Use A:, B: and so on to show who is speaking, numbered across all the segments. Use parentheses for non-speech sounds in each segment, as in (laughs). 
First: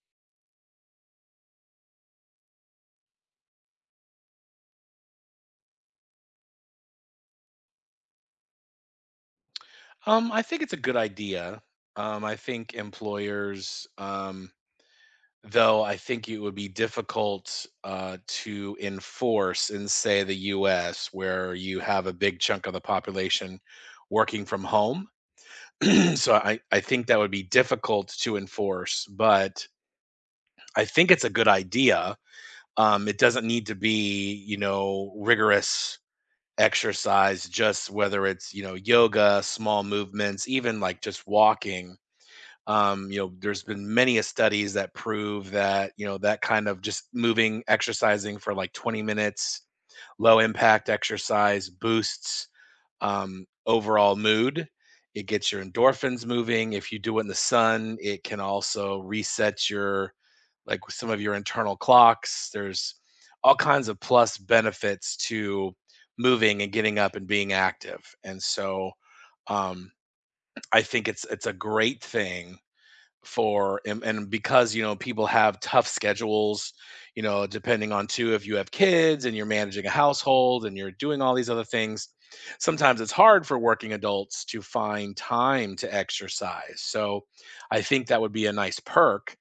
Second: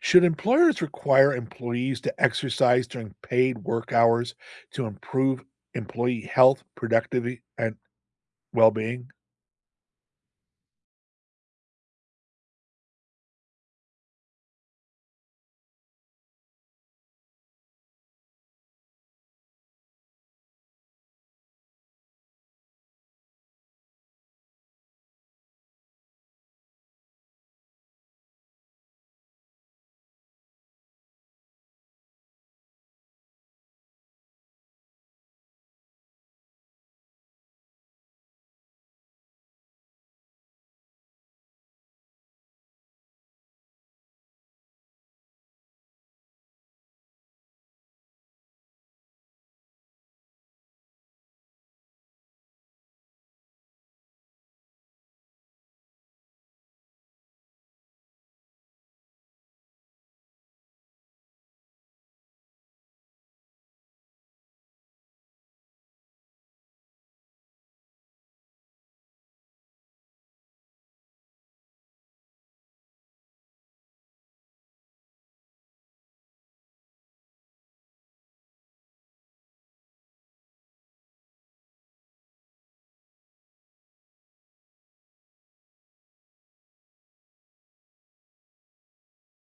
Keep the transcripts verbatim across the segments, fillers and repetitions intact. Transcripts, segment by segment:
A: Should employers require employees to exercise during paid work hours to improve employee health, productivity, and well being?
B: Um, I think it's a good idea. Um, I think employers, um, though, I think it would be difficult uh, to enforce in, say, the U S, where you have a big chunk of the population working from home. (clears throat) so I, I think that would be difficult to enforce, but I think it's a good idea. Um, it doesn't need to be, you know, rigorous exercise, just whether it's, you know, yoga, small movements, even like just walking um, you know there's been many a studies that prove that you know that kind of just moving exercising for like twenty minutes low impact exercise boosts um, overall mood. It gets your endorphins moving. If you do it in the sun, it can also reset your like some of your internal clocks. There's all kinds of plus benefits to moving and getting up and being active, and so um, i think it's it's a great thing for and, and because you know people have tough schedules. you know depending on too, if you have kids and you're managing a household and you're doing all these other things, sometimes it's hard for working adults to find time to exercise, so I think that would be a nice perk.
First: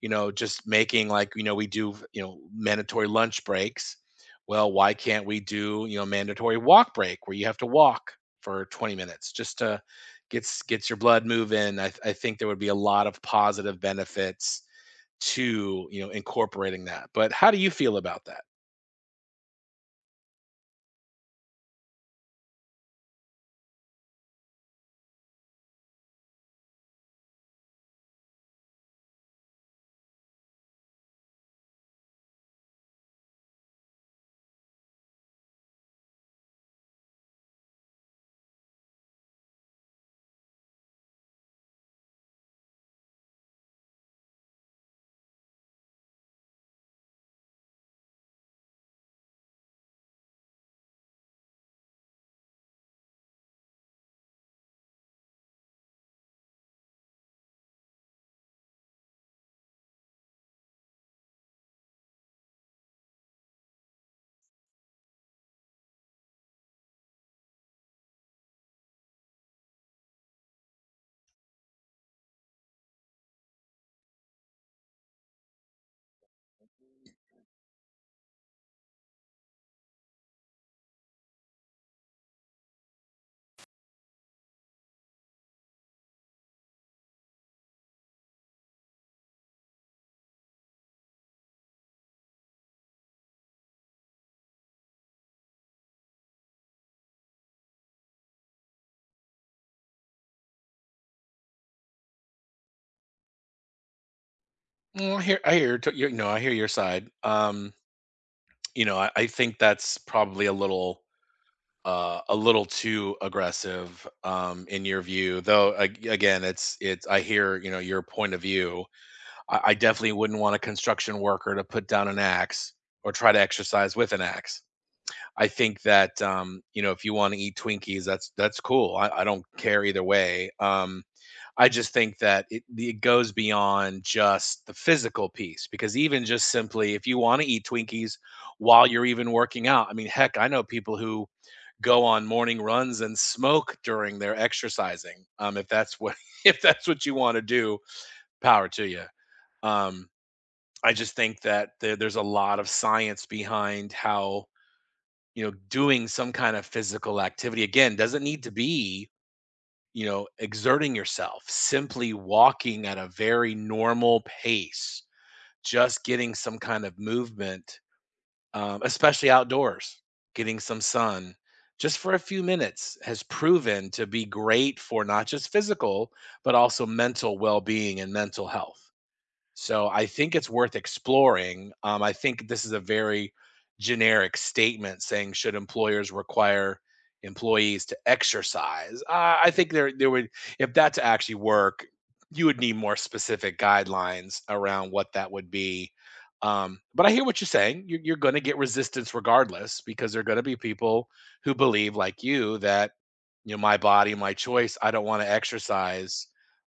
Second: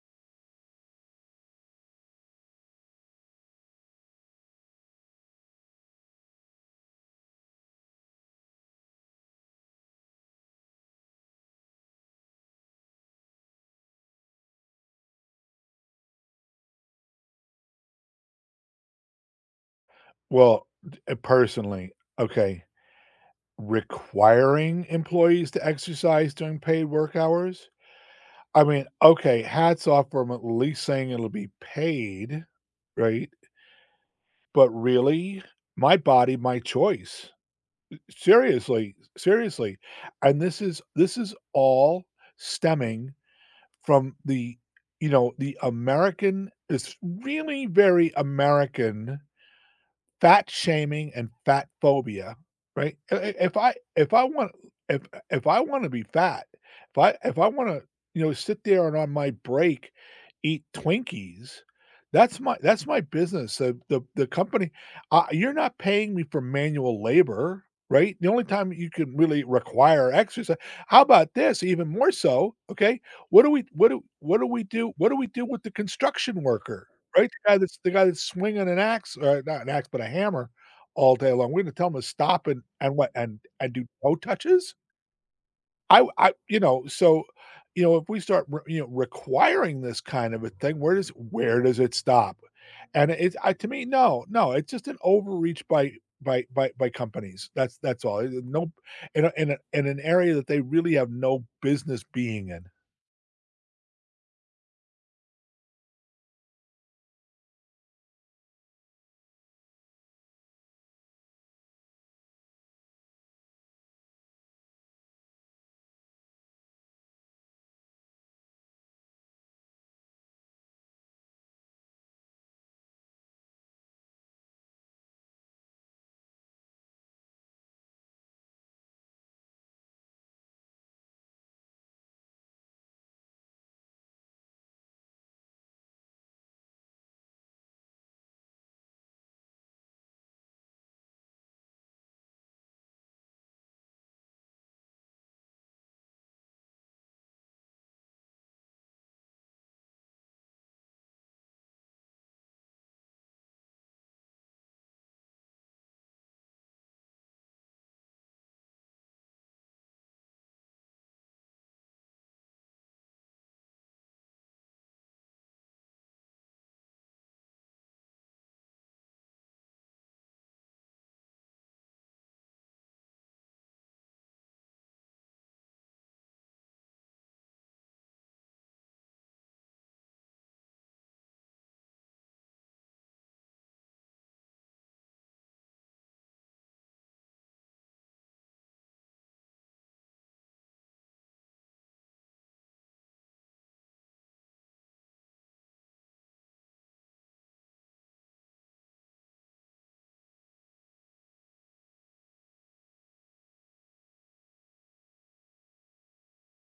B: you know just making like you know we do you know mandatory lunch breaks. Well, why can't we do you know mandatory walk break where you have to walk for twenty minutes just to gets gets your blood moving. I, th- I think there would be a lot of positive benefits to you know incorporating that. But how do you feel about that?
A: Well, d- uh, personally, okay, requiring employees to exercise during paid work hours. I mean, okay, hats off for 'em at least saying it'll be paid, right? But really, my body, my choice. Seriously, seriously. And this is this is all stemming from the you know, the American, it's really very American, fat shaming and fat phobia, right? I I if I if I want if if I wanna be fat, if I if I wanna, you know, sit there and on my break eat Twinkies, that's my that's my business. The the the company, uh, you're not paying me for manual labor, right? The only time you can really require exercise, how about this? Even more so, okay? What do we what do what do we do what do we do with the construction worker? Right? The guy that's the guy that's swinging an axe, or not an axe, but a hammer all day long. We're gonna tell him to stop and and what, and and do toe touches? I I you know, so, you know, If we start re you know, requiring this kind of a thing, where does where does it stop? And it's I to me, no, no, it's just an overreach by by by by companies. That's that's all. It no In a in a in an area that they really have no business being in.
B: Well, I hear I hear t- you know I hear your side. Um, you know I, I think that's probably a little uh, a little too aggressive um, in your view. Though ag- again, it's it's I hear you know your point of view. I, I definitely wouldn't want a construction worker to put down an axe or try to exercise with an axe. I think that, um, you know, if you wanna eat Twinkies, that's that's cool. I I don't care either way. Um, I just think that it it goes beyond just the physical piece, because even just simply if you wanna eat Twinkies while you're even working out, I mean, heck, I know people who go on morning runs and smoke during their exercising. Um, if that's what (laughs) if that's what you wanna do, power to you. Um, I just think that there there's a lot of science behind how, you know, doing some kind of physical activity. Again, doesn't need to be, you know, exerting yourself, simply walking at a very normal pace, just getting some kind of movement, um, especially outdoors, getting some sun just for a few minutes has proven to be great for not just physical, but also mental well being and mental health. So I think it's worth exploring. Um, I think this is a very generic statement saying should employers require employees to exercise. Uh, I think there there would if that to actually work, you would need more specific guidelines around what that would be. Um, but I hear what you're saying. You're, you're going to get resistance regardless because there are going to be people who believe like you that you know my body, my choice. I don't want to exercise.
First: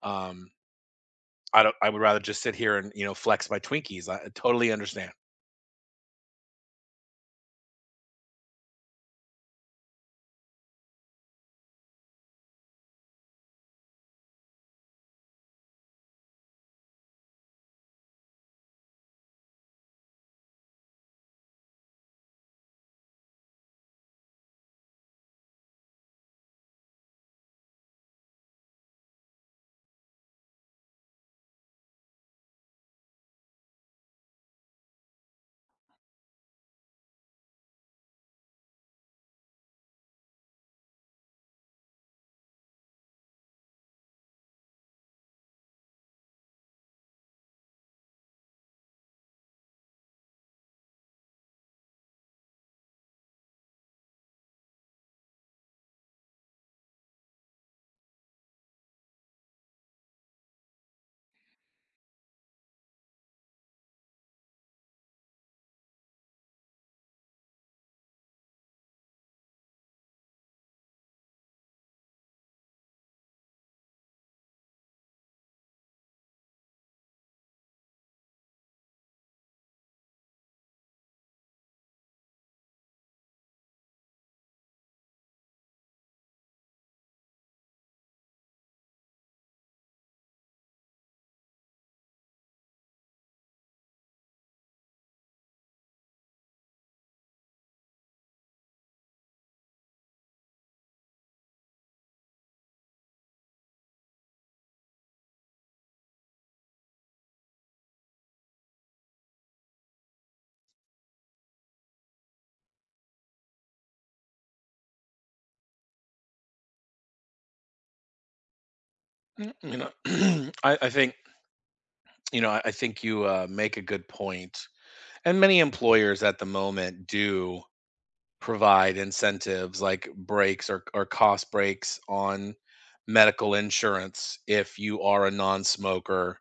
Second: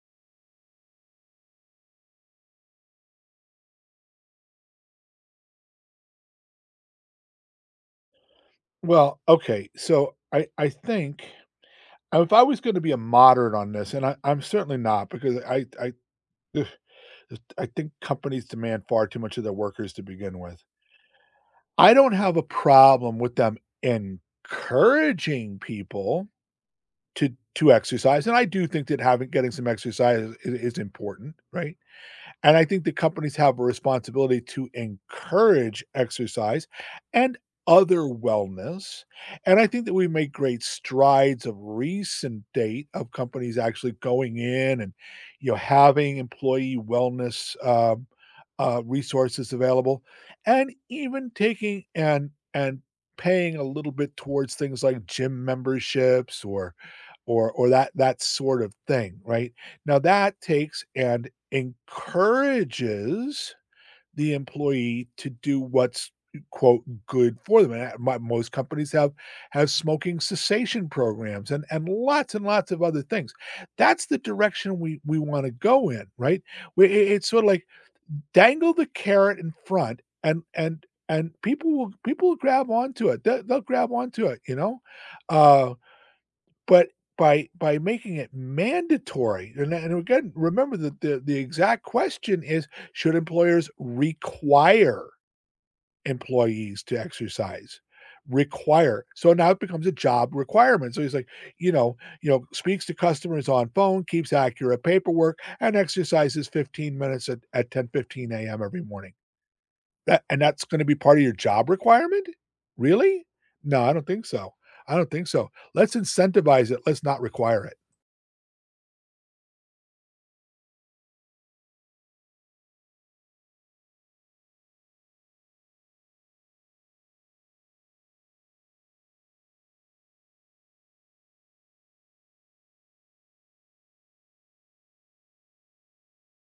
B: Um, I don't I would rather just sit here and, you know, flex my Twinkies. I totally understand.
A: Well, okay, so I I think Uh, if I was gonna be a moderate on this, and I I'm certainly not, because I I ugh, I think companies demand far too much of their workers to begin with. I don't have a problem with them encouraging people to to exercise, and I do think that having getting some exercise is is important, right? And I think the companies have a responsibility to encourage exercise and other wellness. And I think that we make great strides of recent date of companies actually going in and, you know, having employee wellness um, uh, resources available, and even taking and and paying a little bit towards things like gym memberships, or or or that that sort of thing, right? Now that takes an encourages the employee to do what's quote good for them. And that- most companies have have smoking cessation programs and and lots and lots of other things. That's the direction we we want to go in, right? We, it- it's sort of like dangle the carrot in front, and and and people will people will grab onto it. They'll, they'll grab onto it, you know. Uh but by by making it mandatory, and and again, remember that the the exact question is, should employers require employees to exercise? Require. So now it becomes a job requirement. So he's like, you know you know, speaks to customers on phone, keeps accurate paperwork, and exercises fifteen minutes at at ten fifteen a m every morning. That and that's gonna be part of your job requirement? Really? No, I don't think so. I don't think so. Let's incentivize it, let's not require it.
B: Mm, you know, (clears throat) I, I think, you know, I, I think you uh, make a good point. And many employers at the moment do provide incentives like breaks, or, or cost breaks on medical insurance if you are a non smoker,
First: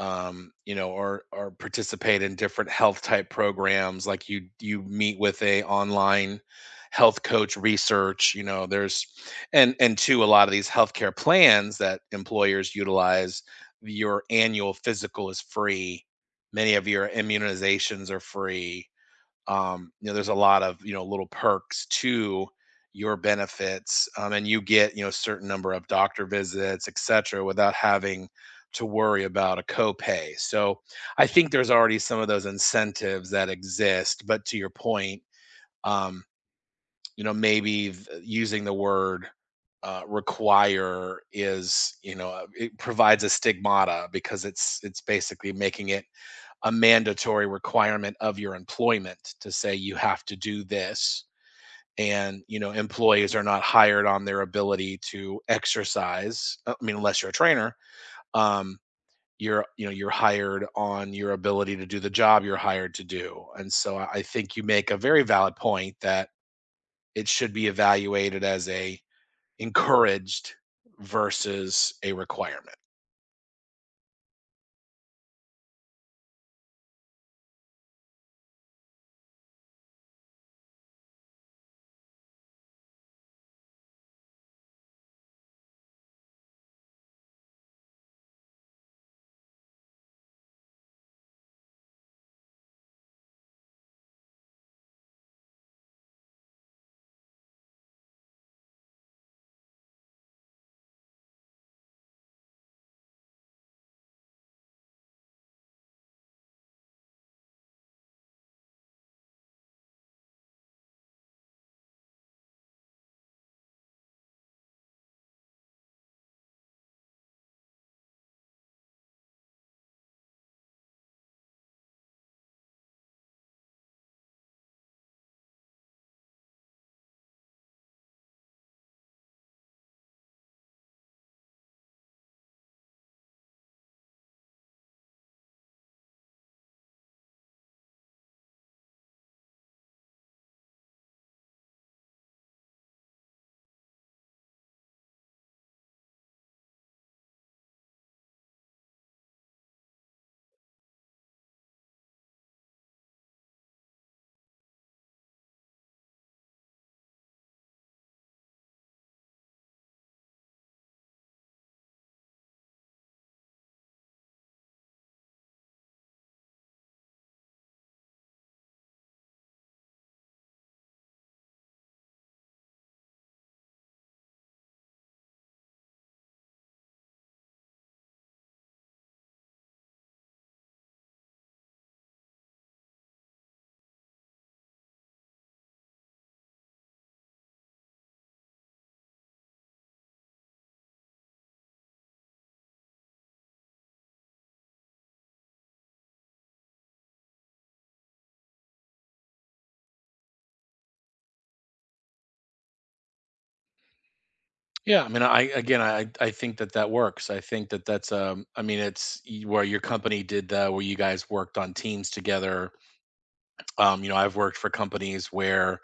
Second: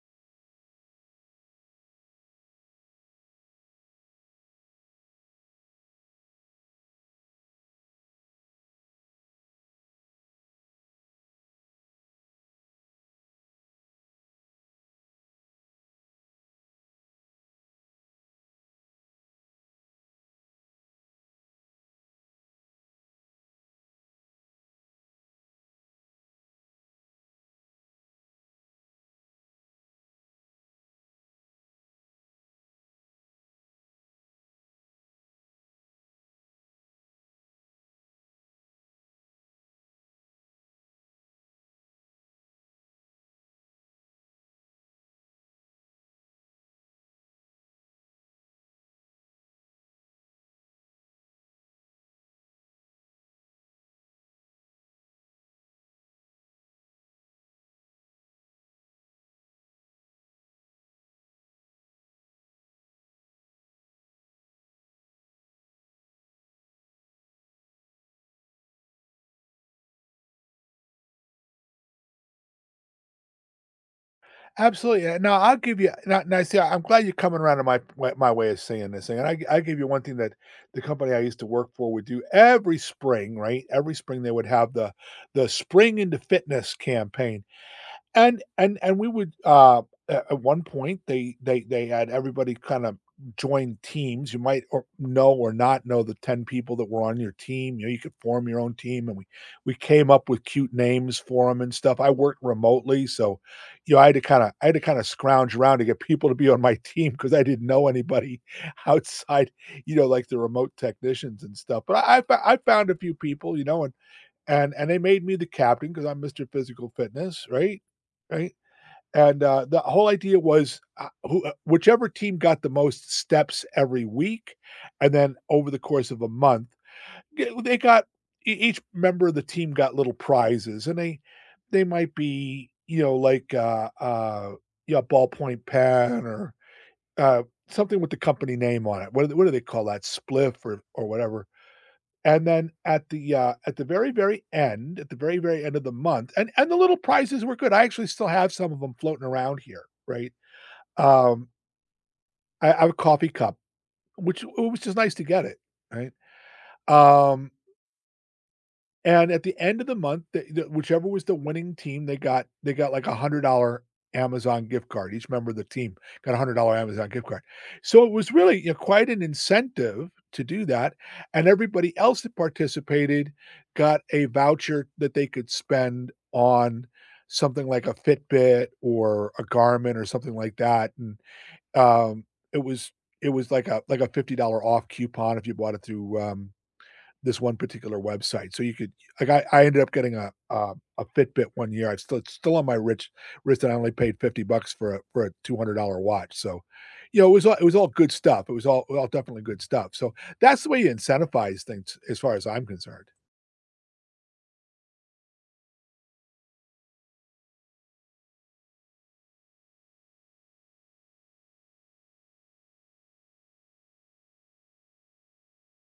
B: um, you know, or or participate in different health type programs. Like you you meet with a online health coach research. You know, there's and and two, a lot of these healthcare plans that employers utilize, your annual physical is free. Many of your immunizations are free. um, you know, there's a lot of you know little perks to your benefits, um, and you get you know a certain number of doctor visits, et cetera, without having to worry about a copay. So I think there's already some of those incentives that exist. But to your point, um, you know, maybe th- using the word uh, require is you know uh, it provides a stigmata because it's it's basically making it a mandatory requirement of your employment to say you have to do this. And you know employees are not hired on their ability to exercise, uh, I mean, unless you're a trainer. um you're you know you're hired on your ability to do the job you're hired to do, and so i I think you make a very valid point that it should be evaluated as a encouraged versus a requirement.
A: Absolutely, yeah, now I'll give you now now see, I'm glad you're coming around to my my my way of saying this thing, and I I give you one thing that the company I used to work for would do every spring, right? Every spring, they would have the the Spring into Fitness campaign. And and and we would, uh, at at one point, they they they had everybody kind of join teams. You might or know or not know the ten people that were on your team. You know, you could form your own team, and we we came up with cute names for them and stuff. I worked remotely, so, you know, I had to kinda I had to kinda scrounge around to get people to be on my (laughs) team, because I didn't know anybody (laughs) outside, you know, like the remote technicians and stuff. But I I fou I found a few people, you know, and and and they made me the captain, because 'cause I'm Mister Physical Fitness, right? Right? And, uh, the whole idea was, uh, who uh, whichever team got the most steps every week, and then over the course of a month, g they got ea each member of the team got little prizes, and they they might be, you know, like, uh, uh, yeah, a ballpoint pen, or, uh, something with the company name on it. What do they, what do they call that? Spliff or or whatever. And then at the, uh, at the very, very end at the very, very end of the month, and and the little prizes were good, I actually still have some of them floating around here, right? Um, I I have a coffee cup, which which is nice to get it, right? Um And at the end of the month, the the whichever was the winning team, they got they got like a one hundred dollar Amazon gift card. Each member of the team got a one hundred dollar Amazon gift card. So it was really, you know, quite an incentive to do that, and everybody else that participated got a voucher that they could spend on something like a Fitbit or a Garmin or something like that, and, um, it was it was like a like a fifty dollar off coupon if you bought it through, um this one particular website. So you could like I, I ended up getting a, a a Fitbit one year. It's still it's still on my rich wrist, and I only paid fifty bucks for a for a two hundred dollar watch. So, you know, it was all it was all good stuff. It was all all definitely good stuff. So that's the way you incentivize things, as far as I'm concerned.
B: Yeah, I mean, I again, I I think that that works. I think that that's um, I mean, it's y- where your company did that, where you guys worked on teams together. Um, you know, I've worked for companies where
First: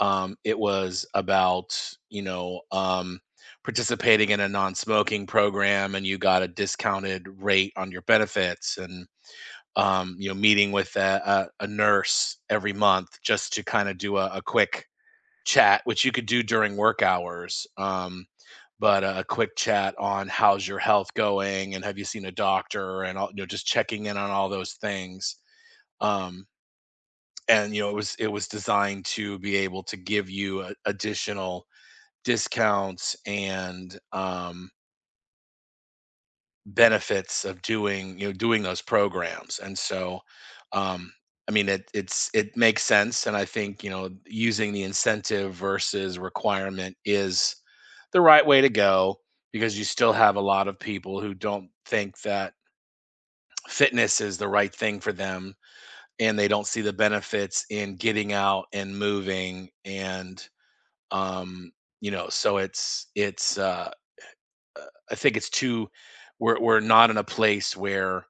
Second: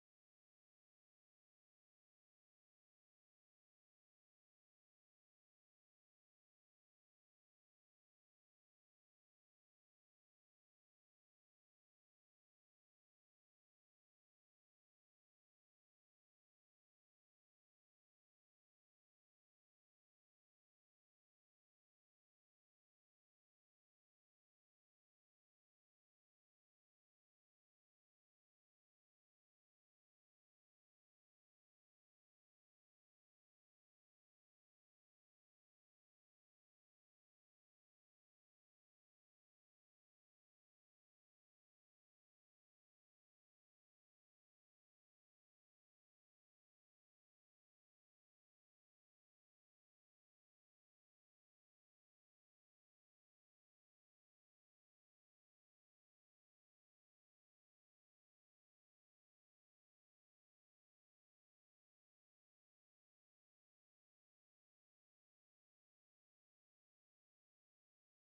B: um, it was about you know um, participating in a non-smoking program, and you got a discounted rate on your benefits, and um, you know, meeting with a, a, a nurse every month just to kind of do a, a quick chat, which you could do during work hours. Um, but a quick chat on how's your health going and have you seen a doctor and all, you know just checking in on all those things. Um, and you know it was it was designed to be able to give you a, additional discounts, and um, benefits of doing you know doing those programs, and so um I mean it it's it makes sense, and I think you know using the incentive versus requirement is the right way to go, because you still have a lot of people who don't think that fitness is the right thing for them, and they don't see the benefits in getting out and moving and um you know so it's it's uh uh, I think it's too, we're we're not in a place where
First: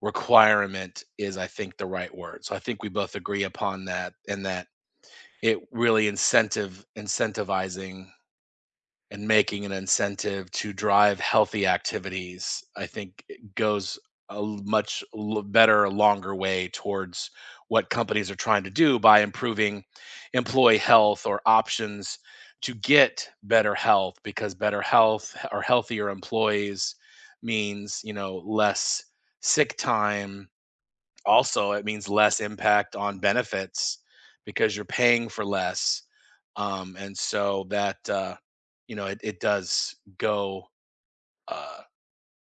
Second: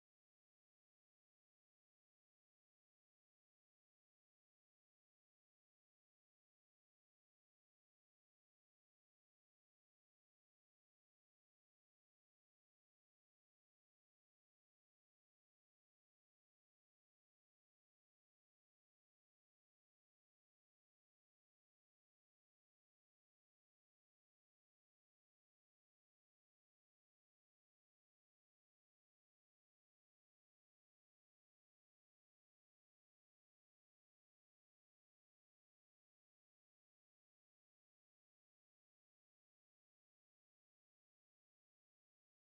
B: requirement is I think the right word. So I think we both agree upon that, and that it really incentive incentivizing and making an incentive to drive healthy activities, I think it goes a l- much l- better, longer way towards what companies are trying to do by improving employee health or options to get better health, because better health or healthier employees means, you know, less sick time. Also, it means less impact on benefits because you're paying for less. Um, and so that, uh, you know, it, it does go, uh,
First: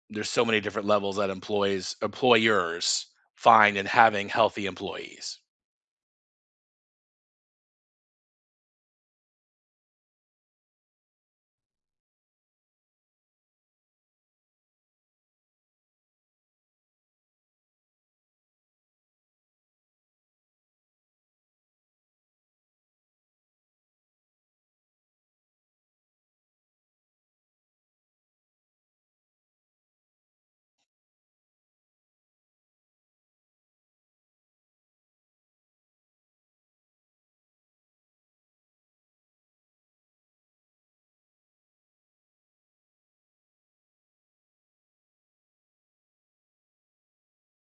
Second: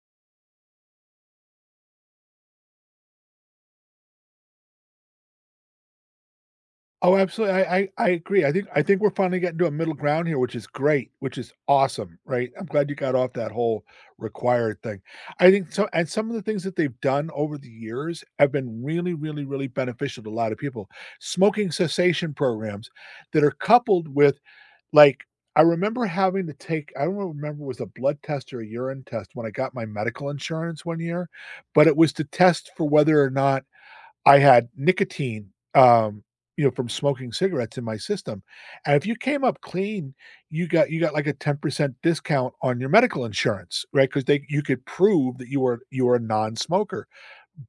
B: there's so many different levels that employees, employers find in having healthy employees.
A: Oh, absolutely. I, I I agree. I think I think we're finally getting to a middle ground here, which is great, which is awesome, right? I'm glad you got off that whole required thing. I think so, and some of the things that they've done over the years have been really, really, really beneficial to a lot of people. Smoking cessation programs that are coupled with, like, I remember having to take, I don't remember if it was a blood test or a urine test, when I got my medical insurance one year, but it was to test for whether or not I had nicotine, um, you know, from smoking cigarettes in my system, and if you came up clean, you got you got like a ten percent discount on your medical insurance, right? Because they you could prove that you were you were a non-smoker.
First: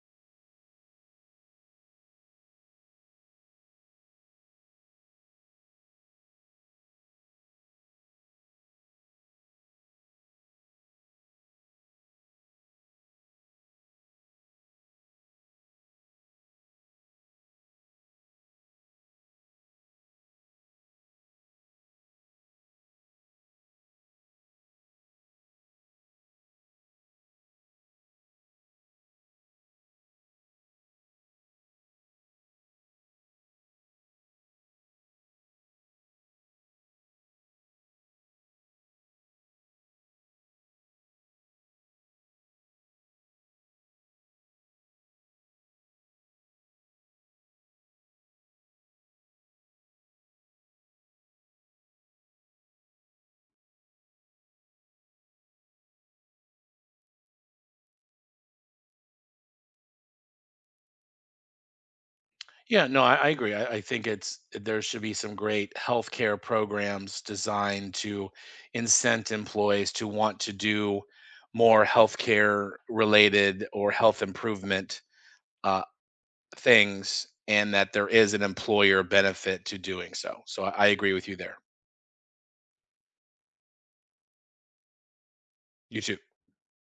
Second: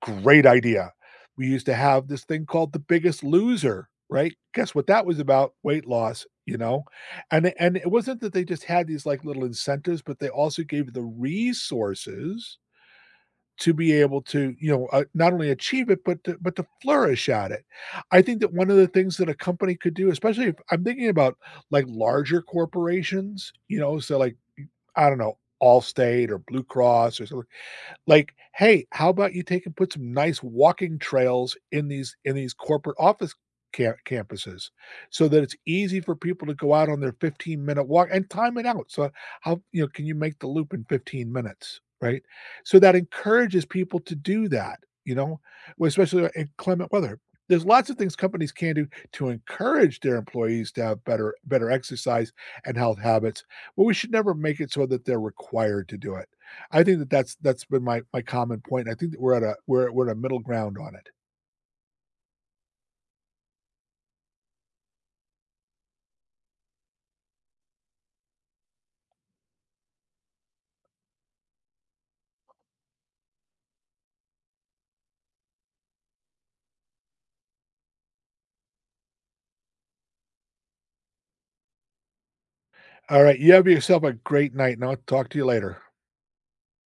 A: Great idea. We used to have this thing called The Biggest Loser, right? Guess what that was about? Weight loss, you know? And and it wasn't that they just had these, like, little incentives, but they also gave the resources to be able to, you know, uh, not only achieve it, but to but to flourish at it. I think that one of the things that a company could do, especially if I'm thinking about, like, larger corporations, you know, so, like, I don't know, Allstate or Blue Cross or something, like, "Hey, how about you take and put some nice walking trails in these in these corporate office ca campuses, so that it's easy for people to go out on their fifteen-minute walk and time it out." So, how you know, can you make the loop in fifteen minutes, right? So that encourages people to do that, you know, well, especially in climate weather. There's lots of things companies can do to encourage their employees to have better better exercise and health habits, but we should never make it so that they're required to do it. I think that that's that's been my my common point. I think that we're at a we're we're at a middle ground on it.
B: Yeah, no, I, I agree. I, I think it's there should be some great healthcare programs designed to incent employees to want to do more healthcare related or health improvement things, and that there is an employer benefit to doing so. So I I agree with you there.
A: All right, you have yourself a great night, and I'll talk to you later.
B: You too.